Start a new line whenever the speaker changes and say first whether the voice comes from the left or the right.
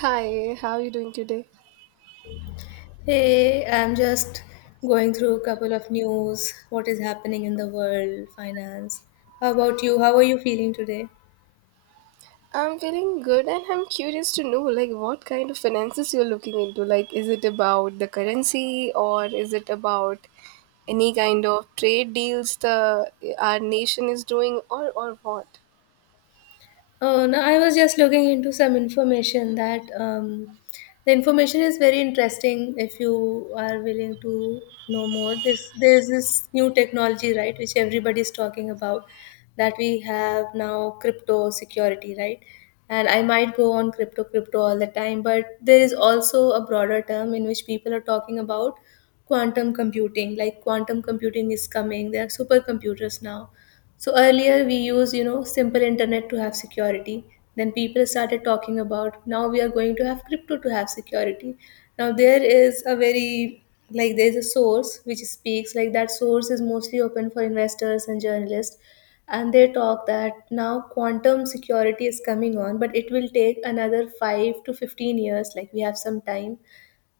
right: Hi, how are you doing today?
left: Hey, I'm just going through a couple of news, what is happening in the world, finance. How about you? How are you feeling today?
right: I'm feeling good and I'm curious to know, like, what kind of finances you're looking into. Like, is it about the currency or is it about any kind of trade deals the our nation is doing or what?
left: No, I was just looking into some information that, the information is very interesting if you are willing to know more. This there's this new technology, right, which everybody is talking about, that we have now crypto security, right? And I might go on crypto all the time, but there is also a broader term in which people are talking about quantum computing. Like, quantum computing is coming. There are supercomputers now, so earlier we used, you know, simple internet to have security. Then people started talking about now we are going to have crypto to have security. Now there is a very, like, there is a source which speaks, like that source is mostly open for investors and journalists, and they talk that now quantum security is coming on, but it will take another 5 to 15 years, like we have some time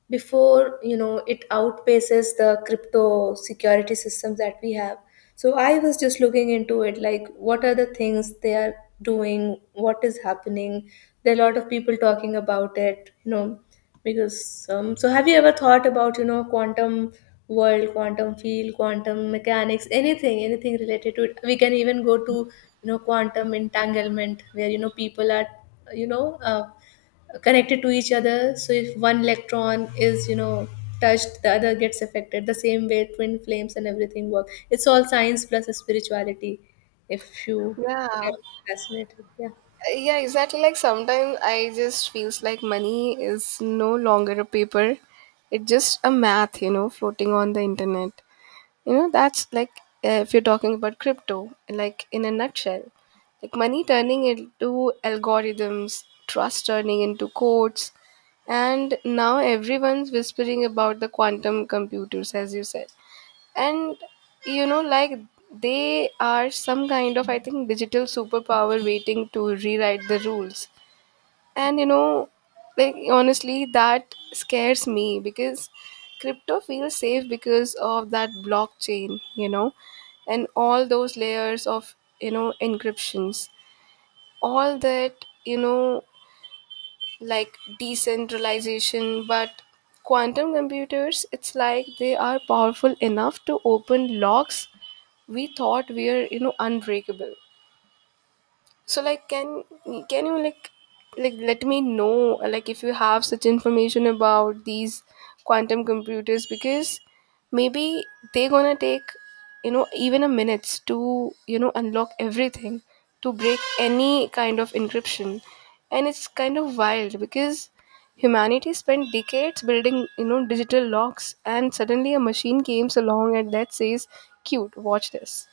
left: before, you know, it outpaces the crypto security systems that we have. So I was just looking into it, like what are the things they are doing, what is happening. There are a lot of people talking about it, you know, because, so have you ever thought about, you know, quantum world, quantum field, quantum mechanics, anything related to it? We can even go to, you know, quantum entanglement, where, you know, people are, you know uh, connected to each other. So if one electron is, you know, touched, the other gets affected the same way. Twin flames and everything work, it's all science plus spirituality, if you are
right: Yeah.
left: fascinated. Yeah.
right: Yeah, exactly. Like, sometimes I just feels like money is no longer a paper. It's just a math, you know, floating on the internet. You know, that's like if you're talking about crypto, like in a nutshell, like money turning into algorithms, trust turning into codes, and now everyone's whispering about the quantum computers, as you said. And you know, like, they are some kind of, I think, digital superpower waiting to rewrite the rules. And you know, like, honestly, that scares me because crypto feels safe because of that blockchain, you know, and all those layers of, you know, encryptions. All that, you know, like, decentralization, but quantum computers, it's like they are powerful enough to open locks we thought were, you know, unbreakable. So, like, can you, like let me know, like if you have such information about these quantum computers, because maybe they're gonna take, you know, even a minutes to, you know, unlock everything, to break any kind of encryption. And it's kind of wild because humanity spent decades building, you know, digital locks, and suddenly a machine comes along and that says, cute, watch this.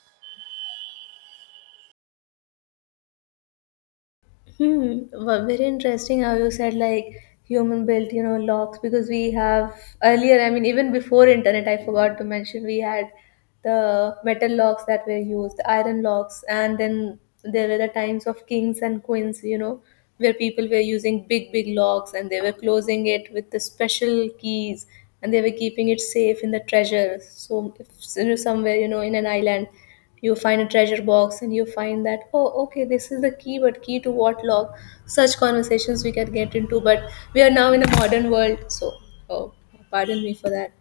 left: Hmm. Well, very interesting how you said like human built, you know, locks, because we have earlier, I mean, even before internet, I forgot to mention, we had the metal locks that were used, the iron locks, and then there were the times of kings and queens, you know, where people were using big, big locks and they were closing it with the special keys, and they were keeping it safe in the treasure. So, if you know, somewhere, you know, in an island you find a treasure box and you find that, oh, okay, this is the key, but key to what lock? Such conversations we can get into, but we are now in a modern world, so, oh, pardon me for that.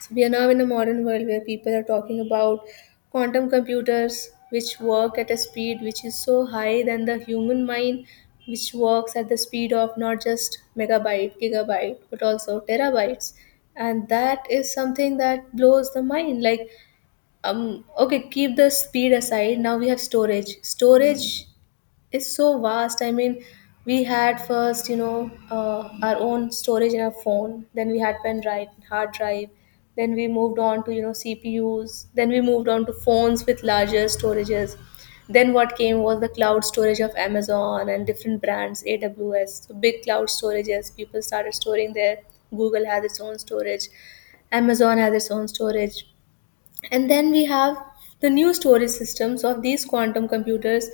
left: So we are now in a modern world where people are talking about quantum computers, which work at a speed which is so high than the human mind, which works at the speed of not just megabyte, gigabyte, but also terabytes. And that is something that blows the mind. Like, okay, keep the speed aside. Now we have storage. Storage is so vast. I mean, we had first, you know, our own storage in our phone. Then we had pen drive, hard drive. Then we moved on to, you know, CPUs. Then we moved on to phones with larger storages. Then what came was the cloud storage of Amazon and different brands, AWS. So big cloud storages. People started storing there. Google has its own storage. Amazon has its own storage. And then we have the new storage systems of these quantum computers,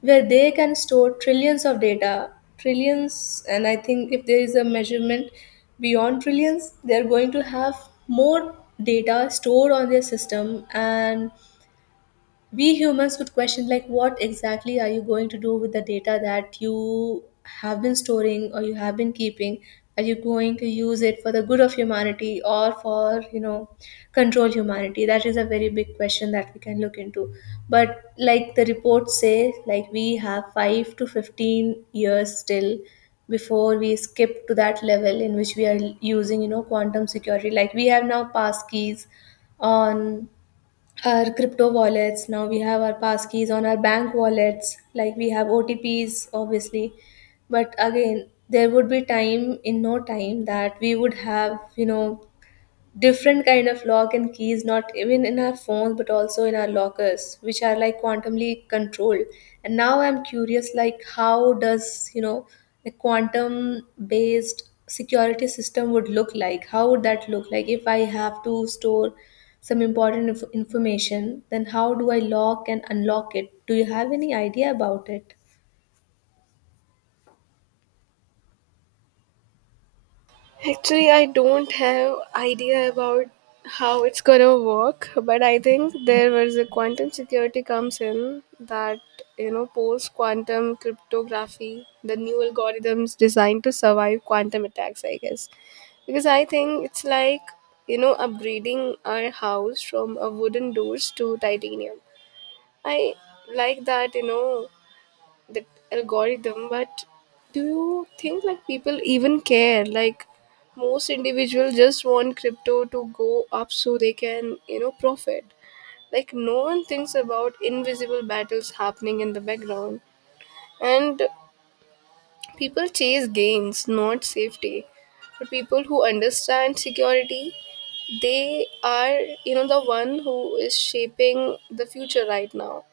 left: where they can store trillions of data. Trillions, and I think if there is a measurement beyond trillions, they're going to have more data stored on their system, and we humans would question like, what exactly are you going to do with the data that you have been storing or you have been keeping? Are you going to use it for the good of humanity or for, you know, control humanity? That is a very big question that we can look into. But like the reports say, like we have 5 to 15 years still, before we skip to that level in which we are using, you know, quantum security. Like we have now passkeys on our crypto wallets. Now we have our passkeys on our bank wallets. Like we have OTPs, obviously. But again, there would be time, in no time, that we would have, you know, different kind of lock and keys, not even in our phones, but also in our lockers, which are like quantumly controlled. And now I'm curious, like, how does, you know, a quantum based security system would look like? How would that look like if I have to store some important information? Then how do I lock and unlock it? Do you have any idea about it?
right: Actually, I don't have idea about how it's gonna work, but I think there was a quantum security comes in, that, you know, post quantum cryptography, the new algorithms designed to survive quantum attacks. I guess because I think it's like, you know, upgrading our house from a wooden doors to titanium. I like that, you know, that algorithm. But do you think like people even care? Like most individuals just want crypto to go up so they can, you know, profit. Like no one thinks about invisible battles happening in the background, and people chase gains, not safety. But people who understand security, they are, you know, the one who is shaping the future right now.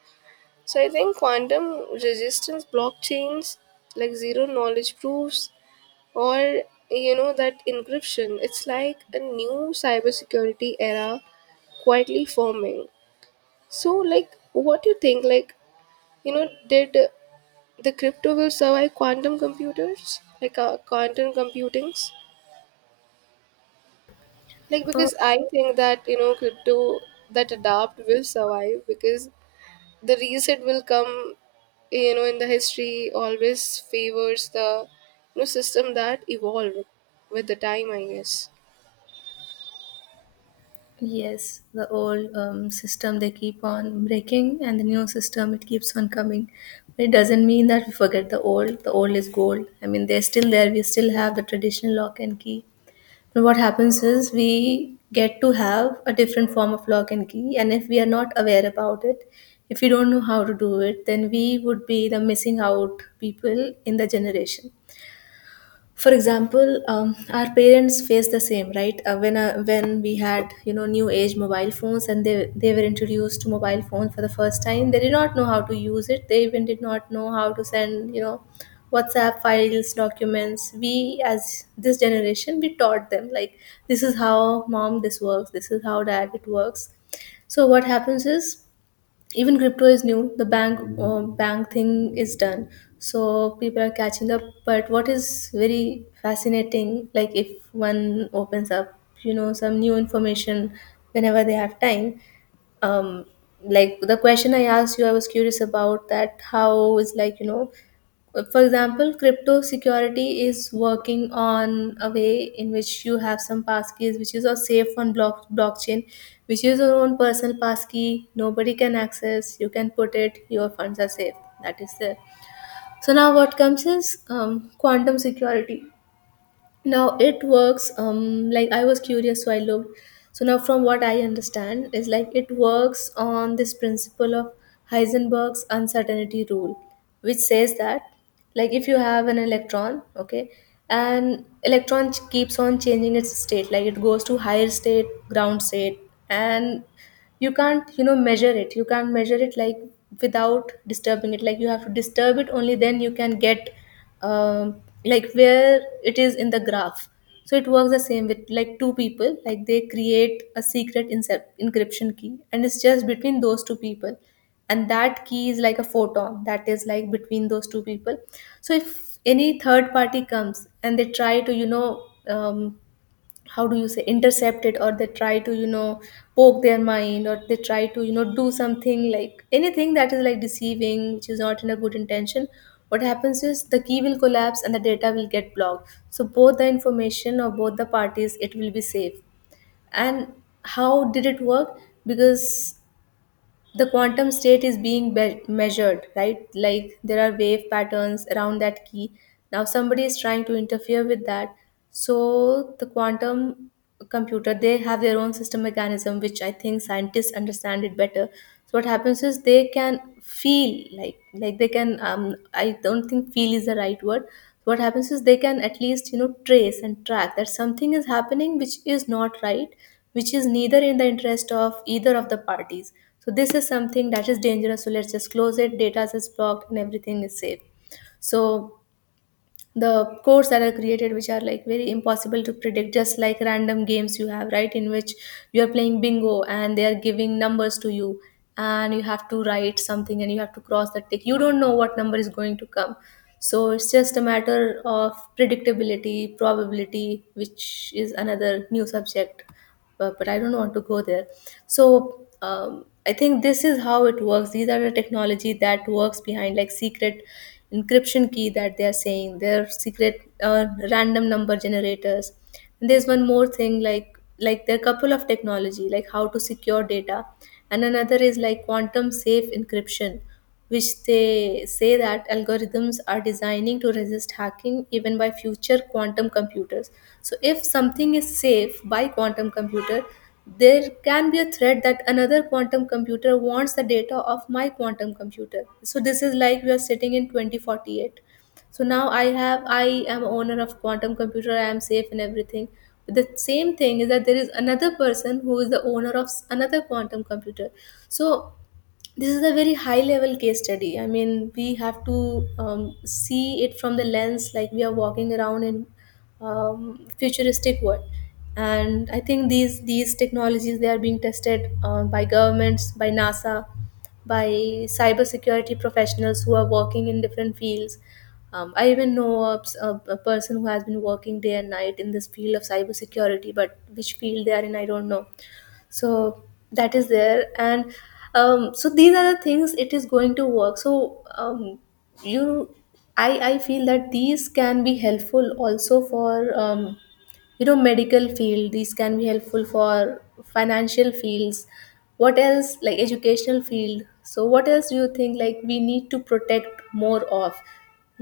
right: So I think quantum resistance blockchains, like zero knowledge proofs, or, you know, that encryption, it's like a new cybersecurity era quietly forming. So like, what do you think? Like, you know, did the crypto will survive quantum computers, like quantum computings? Like because I think that, you know, crypto that adapt will survive because the reset will come, you know, in the history always favors the, you know, system that evolve with the time, I guess.
left: Yes, the old, system, they keep on breaking, and the new system, it keeps on coming. But it doesn't mean that we forget the old. The old is gold. I mean, they're still there. We still have the traditional lock and key. But what happens is we get to have a different form of lock and key, and if we are not aware about it, if we don't know how to do it, then we would be the missing out people in the generation. For example, our parents faced the same, right? When when we had, you know, new age mobile phones, and they were introduced to mobile phones for the first time, they did not know how to use it. They even did not know how to send, you know, WhatsApp files, documents. We, as this generation, we taught them like, this is how, mom, this works, this is how, dad, it works. So what happens is, even crypto is new, the bank thing is done. So people are catching up. But what is very fascinating, like, if one opens up, you know, some new information whenever they have time, um, like the question I asked you, I was curious about that. How is, like, you know, for example, crypto security is working on a way in which you have some passkeys, which is all safe on blockchain, which is your own personal passkey, nobody can access, you can put it, your funds are safe, that is there. So now what comes is, quantum security. Now it works, um, like I was curious, so I looked. So now from what I understand is, like, it works on this principle of Heisenberg's uncertainty rule, which says that, like, if you have an electron, okay, and electron keeps on changing its state, like it goes to higher state, ground state, and you can't, you know, measure it, you can't measure it like without disturbing it. Like, you have to disturb it, only then you can get, um, like where it is in the graph. So it works the same with like two people. Like, they create a secret encryption key, and it's just between those two people, and that key is like a photon that is like between those two people. So if any third party comes and they try to, you know, how do you say, intercept it, or they try to, you know, poke their mind, or they try to, you know, do something, like anything that is like deceiving, which is not in a good intention, what happens is the key will collapse, and the data will get blocked, so both the information or both the parties, it will be safe. And how did it work? Because the quantum state is being measured, right? Like there are wave patterns around that key. Now somebody is trying to interfere with that. So the quantum computer, they have their own system mechanism, which I think scientists understand it better. So what happens is they can feel like they can, um, I don't think feel is the right word. What happens is they can at least, you know, trace and track that something is happening which is not right, which is neither in the interest of either of the parties. So this is something that is dangerous, so let's just close it, data is blocked, and everything is safe. So the codes that are created, which are like very impossible to predict, just like random games you have, right, in which you are playing bingo and they are giving numbers to you, and you have to write something and you have to cross that tick, you don't know what number is going to come. So it's just a matter of predictability, probability, which is another new subject. But I don't want to go there. So, I think this is how it works. These are the technology that works behind like secret encryption key that they are saying, their secret, random number generators. And there's one more thing, like there are couple of technology, like how to secure data, and another is like quantum safe encryption, which they say that algorithms are designing to resist hacking even by future quantum computers. So, if something is safe by quantum computer, there can be a threat that another quantum computer wants the data of my quantum computer. So, this is like we are sitting in 2048. So now I am owner of quantum computer. I am safe and everything. But the same thing is that there is another person who is the owner of another quantum computer. So this is a very high level case study. I mean, we have to see it from the lens like we are walking around in futuristic world. And I think these technologies, they are being tested by governments, by NASA, by cybersecurity professionals who are working in different fields. I even know a person who has been working day and night in this field of cybersecurity, but which field they are in, I don't know. So that is there. And so these are the things it is going to work. So you I feel that these can be helpful also for, you know, medical field. These can be helpful for financial fields, what else, like educational field. So what else do you think, like we need to protect more of?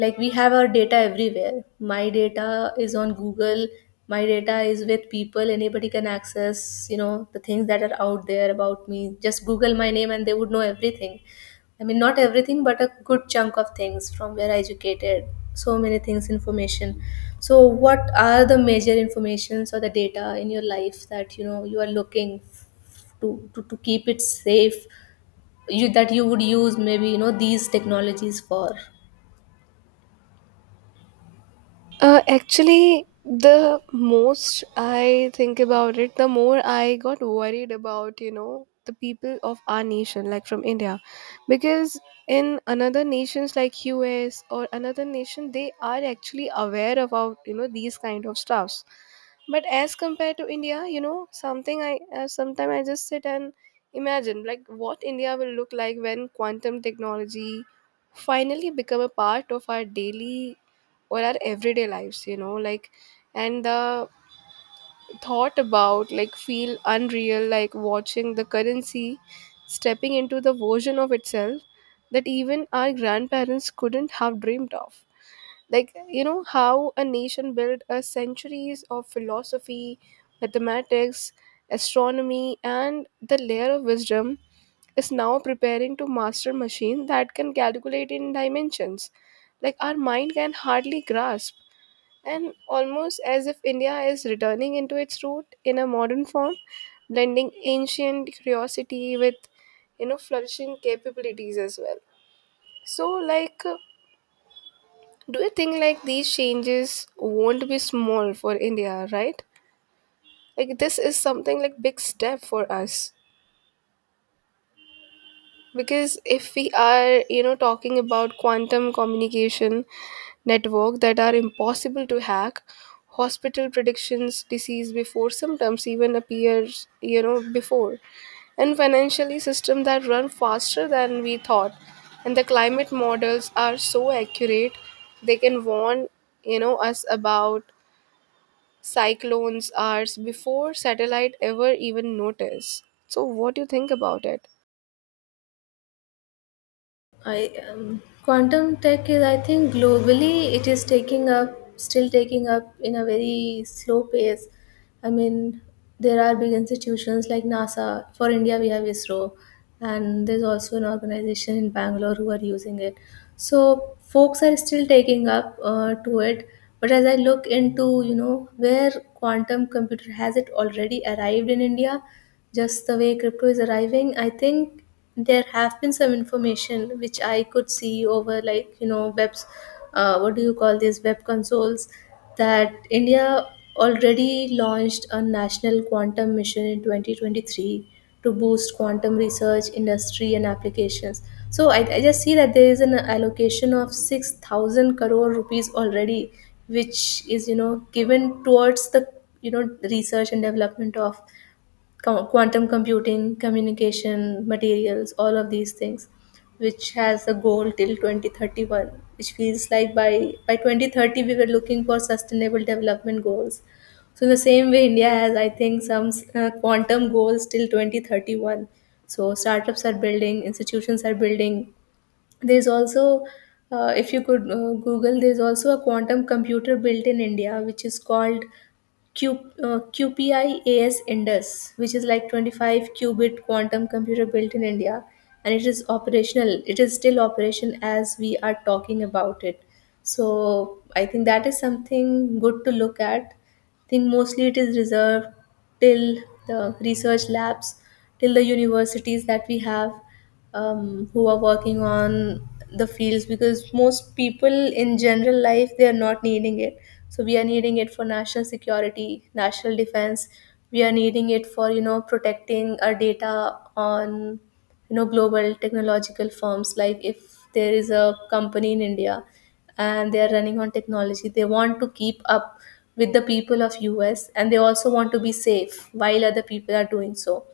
left: Like, we have our data everywhere. My data is on Google, my data is with people, anybody can access, you know, the things that are out there about me. Just google my name and they would know everything. I mean, not everything, but a good chunk of things, from where I educated, so many things, information. So what are the major informations or the data in your life that, you know, you are looking to keep it safe, you, that you would use, maybe, you know, these technologies for?
right: Actually, the most I think about it, the more I got worried about, you know, the people of our nation, like from India. Because in another nations like US or another nation, they are actually aware about, you know, these kind of stuffs. But as compared to India, you know, something I, sometime I just sit and imagine, like, what India will look like when quantum technology finally become a part of our daily or our everyday lives, you know, like, and the thought about, like, feel unreal, like watching the currency stepping into the version of itself that even our grandparents couldn't have dreamed of. Like, you know, how a nation built a centuries of philosophy, mathematics, astronomy, and the layer of wisdom is now preparing to master machine that can calculate in dimensions like our mind can hardly grasp. And almost as if India is returning into its root in a modern form, blending ancient curiosity with, you know, flourishing capabilities as well. So, like, do you think like these changes won't be small for India, right? Like, this is something like big step for us. Because if we are, you know, talking about quantum communication network that are impossible to hack, hospital predictions disease before symptoms even appears, you know, before, and financially system that run faster than we thought, and the climate models are so accurate they can warn, you know, us about cyclones hours before satellite ever even notice. So what do you think about it?
left: I quantum tech is, I think, globally, it is taking up still taking up in a very slow pace. I mean, there are big institutions like NASA. For India, we have ISRO, and there's also an organization in Bangalore who are using it. So folks are still taking up to it. But as I look into, you know, where quantum computer has it already arrived in India, just the way crypto is arriving, I think there have been some information which I could see over, like, you know, webs, what do you call these web consoles? That India already launched a national quantum mission in 2023 to boost quantum research, industry, and applications. So I just see that there is an allocation of 6,000 crore rupees already, which is, you know, given towards the, you know, research and development of quantum computing, communication, materials, all of these things, which has a goal till 2031, which feels like by 2030 we were looking for sustainable development goals. So, in the same way, India has, I think, some quantum goals till 2031. So, startups are building, institutions are building. There's also, if you could Google, there's also a quantum computer built in India, which is called Q, QPIAS Indus, which is like 25 qubit quantum computer built in India, and it is operational. It is still operation as we are talking about it. So I think that is something good to look at. I think mostly it is reserved till the research labs, till the universities that we have, who are working on the fields, because most people in general life, they are not needing it. So we are needing it for national security, national defense. We are needing it for, you know, protecting our data on, you know, global technological firms. Like, if there is a company in India and they are running on technology, they want to keep up with the people of US, and they also want to be safe while other people are doing so.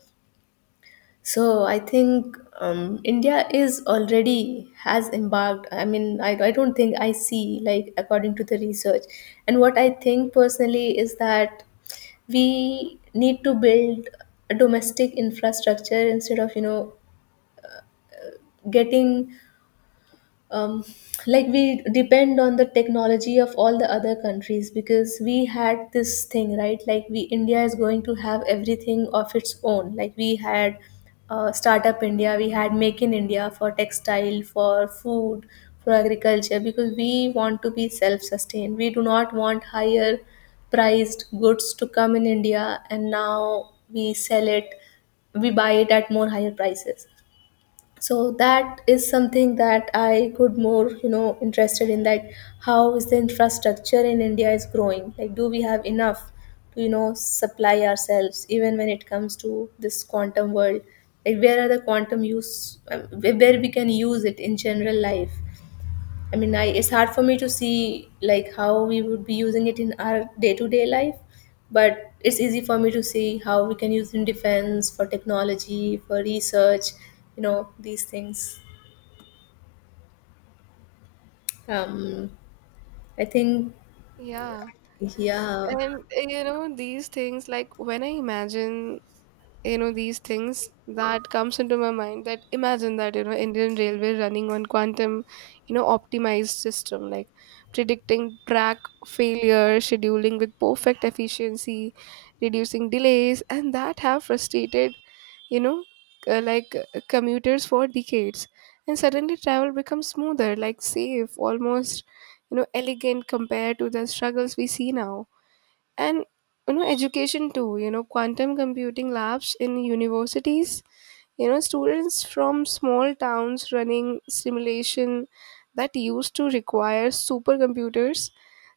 left: So I think, India is already has embarked. I mean, I don't think I see, like according to the research. And what I think personally is that we need to build a domestic infrastructure instead of, you know, getting um, like, we depend on the technology of all the other countries, because we had this thing, right? Like, we India is going to have everything of its own. Like, we had Startup India, we had Make in India, for textile, for food, for agriculture, because we want to be self sustained. We do not want higher priced goods to come in India, and now we sell it, we buy it at more higher prices. So that is something that I could more, you know, interested in that, how is the infrastructure in India is growing, like, do we have enough to, you know, supply ourselves even when it comes to this quantum world? Like, where are the quantum use, where we can use it in general life? I mean, I, it's hard for me to see like how we would be using it in our day-to-day life, but it's easy for me to see how we can use it in defense, for technology, for research, you know, these things. Um, I think,
right: Yeah.
left: yeah.
right: And you know, these things, like when I imagine, you know, these things that comes into my mind, that imagine that, you know, Indian Railway running on quantum, you know, optimized system, like predicting track failure, scheduling with perfect efficiency, reducing delays, and that have frustrated, you know, commuters for decades. And suddenly travel becomes smoother, like safe, almost, you know, elegant compared to the struggles we see now. And you know, education too, you know, quantum computing labs in universities, you know, students from small towns running simulation that used to require supercomputers,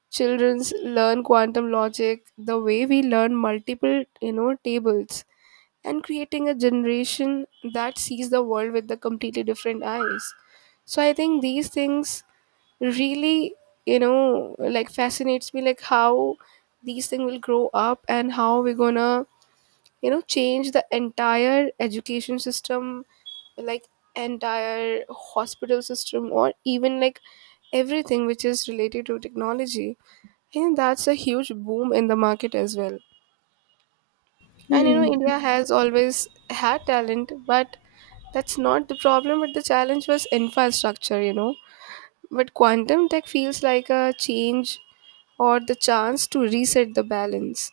right: children's learn quantum logic the way we learn multiple, you know, tables, and creating a generation that sees the world with the completely different eyes. So I think these things really, you know, like fascinates me, like how these things will grow up and how we're gonna, you know, change the entire education system, like entire hospital system, or even like everything which is related to technology. And that's a huge boom in the market as well. And you know,
left: Hmm.
right: India has always had talent, but that's not the problem. But the challenge was infrastructure, you know, but quantum tech feels like a change or the chance to reset the balance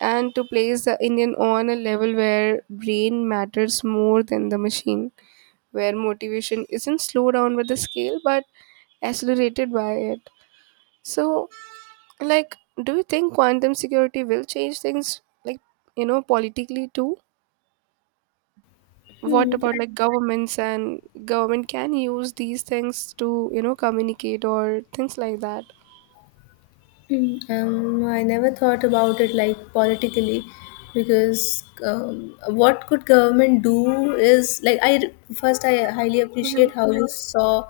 right: and to place the Indian on a level where brain matters more than the machine, where motivation isn't slowed down with the scale but accelerated by it. So, like, do you think quantum security will change things, like, you know, politically too?
left: Hmm.
right: What about like governments, and government can use these things to, you know, communicate or things like that?
left: I never thought about it like politically, because um, what could government do is like, I, first, I highly appreciate how you saw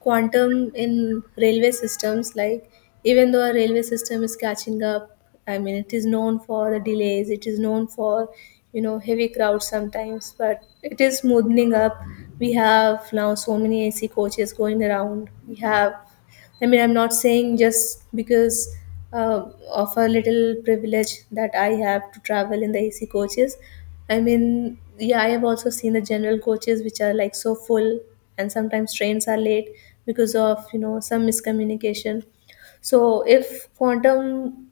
left: quantum in railway systems. Like, even though our railway system is catching up, I mean, it is known for the delays, it is known for, you know, heavy crowds sometimes, but it is smoothing up. We have now so many AC coaches going around, we have, I mean, I'm not saying just because uh, of a little privilege that I have to travel in the AC coaches. I mean, yeah, I have also seen the general coaches which are like so full, and sometimes trains are late because of, you know, some miscommunication. So if quantum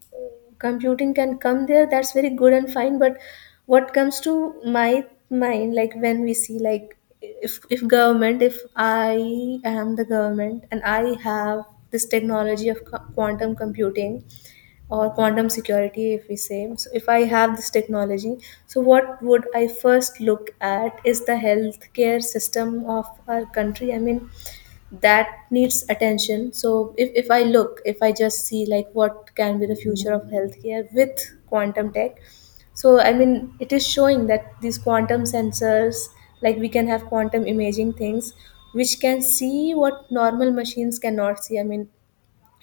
left: computing can come there, that's very good and fine. But what comes to my mind, like when we see like, if government, if I am the government and I have this technology of quantum computing or quantum security, if we say so, if I have this technology, so what would I first look at is the healthcare system of our country. I mean, that needs attention. So if I look, if I just see like what can be the future of healthcare with quantum tech. So I mean, it is showing that these quantum sensors, like we can have quantum imaging things which can see what normal machines cannot see. I mean,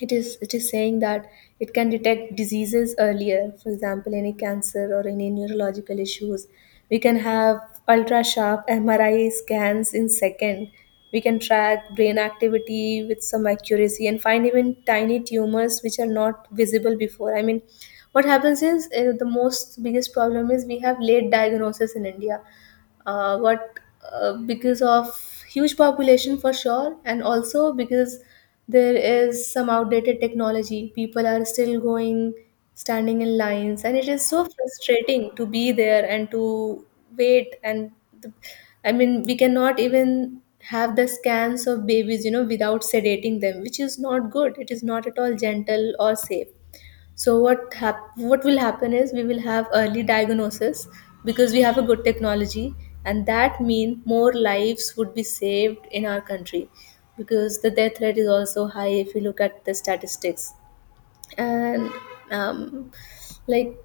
left: it is, it is saying that it can detect diseases earlier, for example, any cancer or any neurological issues. We can have ultra sharp MRI scans in second, we can track brain activity with some accuracy and find even tiny tumors which are not visible before. I mean, what happens is, the most biggest problem is we have late diagnosis in India. What because of huge population, for sure, and also because there is some outdated technology, people are still going, standing in lines, and it is so frustrating to be there and to wait. And the, I mean, we cannot even have the scans of babies, you know, without sedating them, which is not good, it is not at all gentle or safe. So what will happen is we will have early diagnosis because we have a good technology, and that mean more lives would be saved in our country, because the death rate is also high if you look at the statistics. And um, like,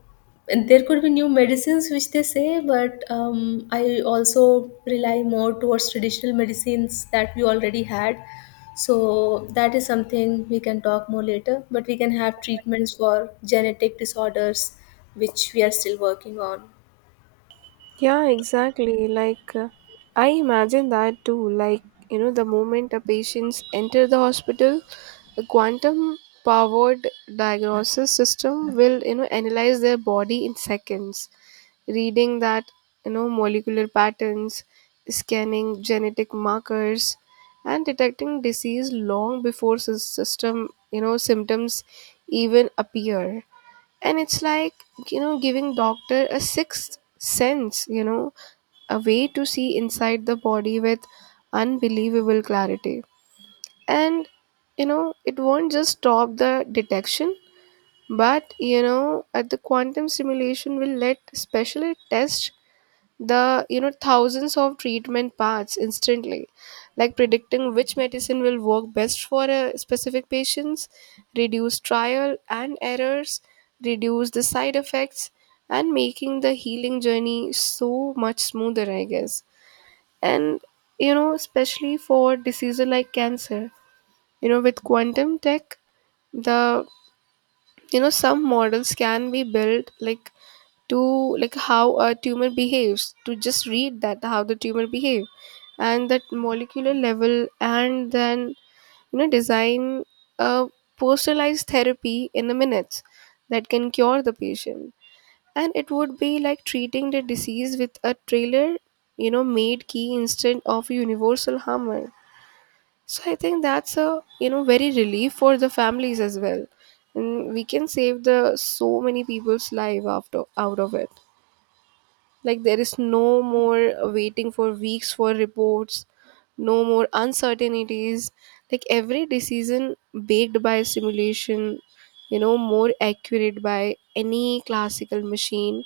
left: there could be new medicines which they say, but I also rely more towards traditional medicines that we already had. So that is something we can talk more later, but we can have treatments for genetic disorders which we are still working on.
right: Yeah, exactly. Like, I imagine that too. Like, you know, the moment a patients enter the hospital, the quantum powered diagnosis system will, you know, analyze their body in seconds, reading that, you know, molecular patterns, scanning genetic markers, and detecting disease long before system, you know, symptoms even appear. And it's like, you know, giving doctor a sixth sense, you know, a way to see inside the body with unbelievable clarity. And you know, it won't just stop the detection, but you know, at the quantum simulation will let specialist test the, you know, thousands of treatment paths instantly, like predicting which medicine will work best for a specific patients, reduce trial and errors, reduce the side effects, and making the healing journey so much smoother, I guess. And you know, especially for diseases like cancer, you know, with quantum tech, the, you know, some models can be built, like, to, like, how a tumor behaves, to just read that how the tumor behaves and that molecular level, and then, you know, design a personalized therapy in the minutes that can cure the patient. And it would be like treating the disease with a trailer, you know, made key instead of universal hammer. So I think that's a, you know, very relief for the families as well, and we can save the so many people's life after out of it. Like there is no more waiting for weeks for reports, no more uncertainties. Like every decision baked by simulation, you know, more accurate by any classical machine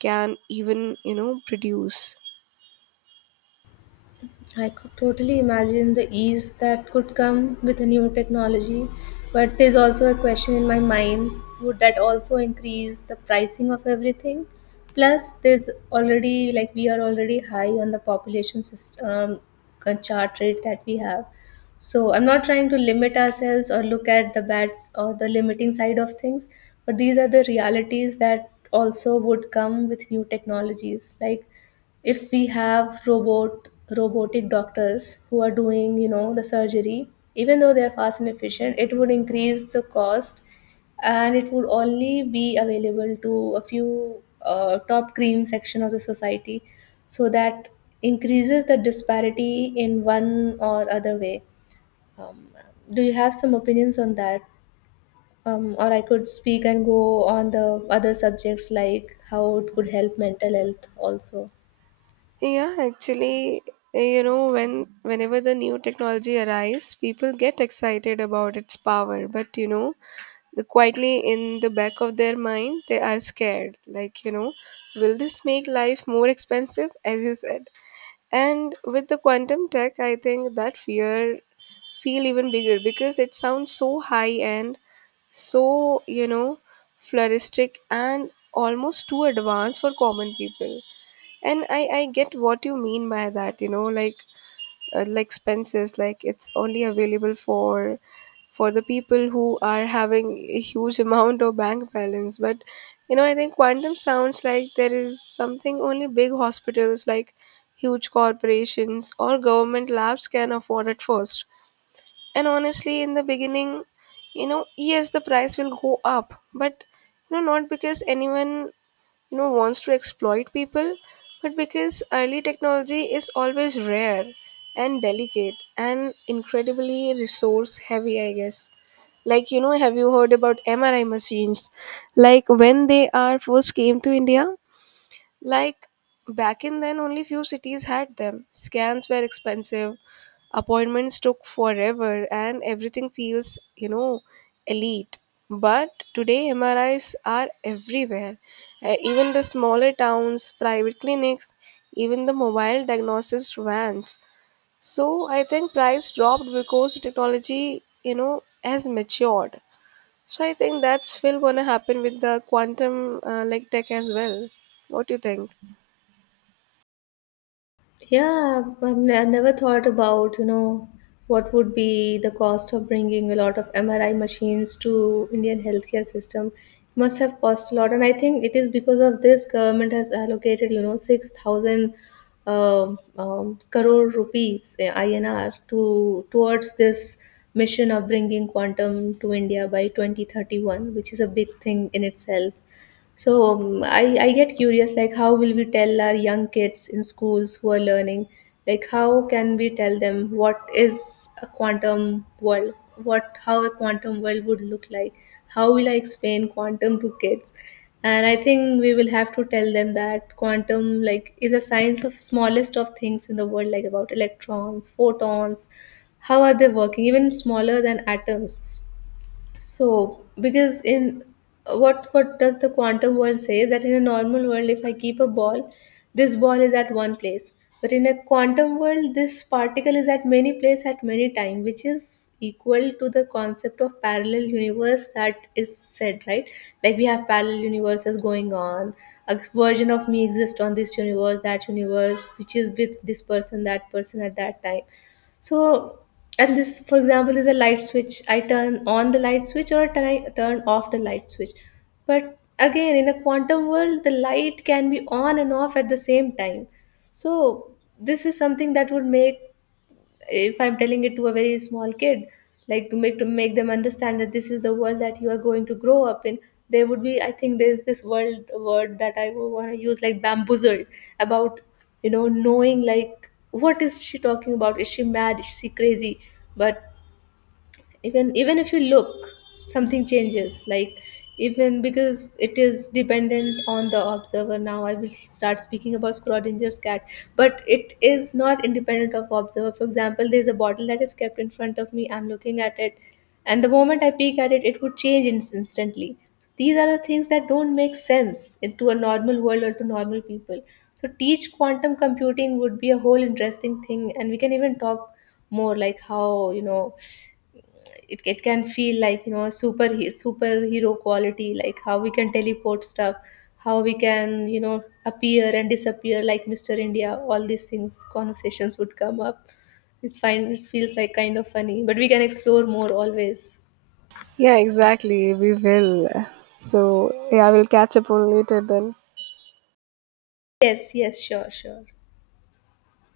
right: can even, you know, produce.
left: I could totally imagine the ease that could come with a new technology, but there's also a question in my mind, would that also increase the pricing of everything? Plus, there's already, like, we are already high on the population system, chart rate that we have. So, I'm not trying to limit ourselves or look at the bad or the limiting side of things, but these are the realities that also would come with new technologies. Like, if we have robotic doctors who are doing, you know, the surgery, even though they are fast and efficient, it would increase the cost, and it would only be available to a few, top cream section of the society. So that increases the disparity in one or other way. um, do you have some opinions on that? Or I could speak and go on the other subjects, like how it could help mental health also.
right: Yeah, actually, you know, when whenever the new technology arrives people get excited about its power, but you know, the quietly in the back of their mind they are scared, like, you know, will this make life more expensive, as you said. And with the quantum tech, I think that fear feel even bigger because it sounds so high end, so you know, floristic and almost too advanced for common people. And I get what you mean by that, you know, like, like expenses, like it's only available for the people who are having a huge amount of bank balance. But you know, I think quantum sounds like there is something only big hospitals, like huge corporations or government labs can afford at first. And honestly, in the beginning, you know, yes, the price will go up, but you know, not because anyone, you know, wants to exploit people, but because early technology is always rare and delicate and incredibly resource heavy, I guess. Like you know, have you heard about MRI machines, like when they are first came to India? Like back in then, only few cities had them. Scans were expensive, appointments took forever, and everything feels, you know, elite. But today, MRIs are everywhere. Even the smaller towns, private clinics, even the mobile diagnosis vans. So I think price dropped because technology, you know, has matured. So I think that's still gonna happen with the quantum like tech as well. What do you think?
left: Yeah, I've never thought about, you know, what would be the cost of bringing a lot of MRI machines to Indian healthcare system. It must have cost a lot, and I think it is because of this, government has allocated, you know, 6,000 crore rupees INR to towards this mission of bringing quantum to India by 2031, which is a big thing in itself. So I get curious, like how will we tell our young kids in schools who are learning, like, how can we tell them what is a quantum world, what, how a quantum world would look like, how will I explain quantum to kids? And I think we will have to tell them that quantum, like, is a science of smallest of things in the world, like about electrons, photons, how are they working, even smaller than atoms. So, because in, what does the quantum world say is that in a normal world, if I keep a ball, this ball is at one place. But in a quantum world, this particle is at many place at many time, which is equal to the concept of parallel universe that is said, right? Like, we have parallel universes going on. A version of me exists on this universe, that universe, which is with this person, that person at that time. So, and this, for example, is a light switch. I turn on the light switch, or I turn off the light switch. But again, in a quantum world, the light can be on and off at the same time. So this is something that would make, if I'm telling it to a very small kid, like to make them understand that this is the world that you are going to grow up in, there would be, I think, there's this world word that I would want to use, like bamboozled, about, you know, knowing like what is she talking about, is she mad, is she crazy. But even, even if you look, something changes, like, even because it is dependent on the observer. Now I will start speaking about Schrodinger's cat, but it is not independent of observer. For example, there's a bottle that is kept in front of me, I'm looking at it, and the moment I peek at it, it would change instantly. These are the things that don't make sense to a normal world or to normal people. So teach quantum computing would be a whole interesting thing, and we can even talk more, like how, you know, it can feel like, you know, a superhero quality, like how we can teleport stuff, how we can, you know, appear and disappear like Mr. India, all these things, conversations would come up. It's fine, it feels like kind of funny, but we can explore more always.
right: Yeah, exactly. We will. So, yeah, we'll catch up on later then.
left: Yes, yes, sure, sure.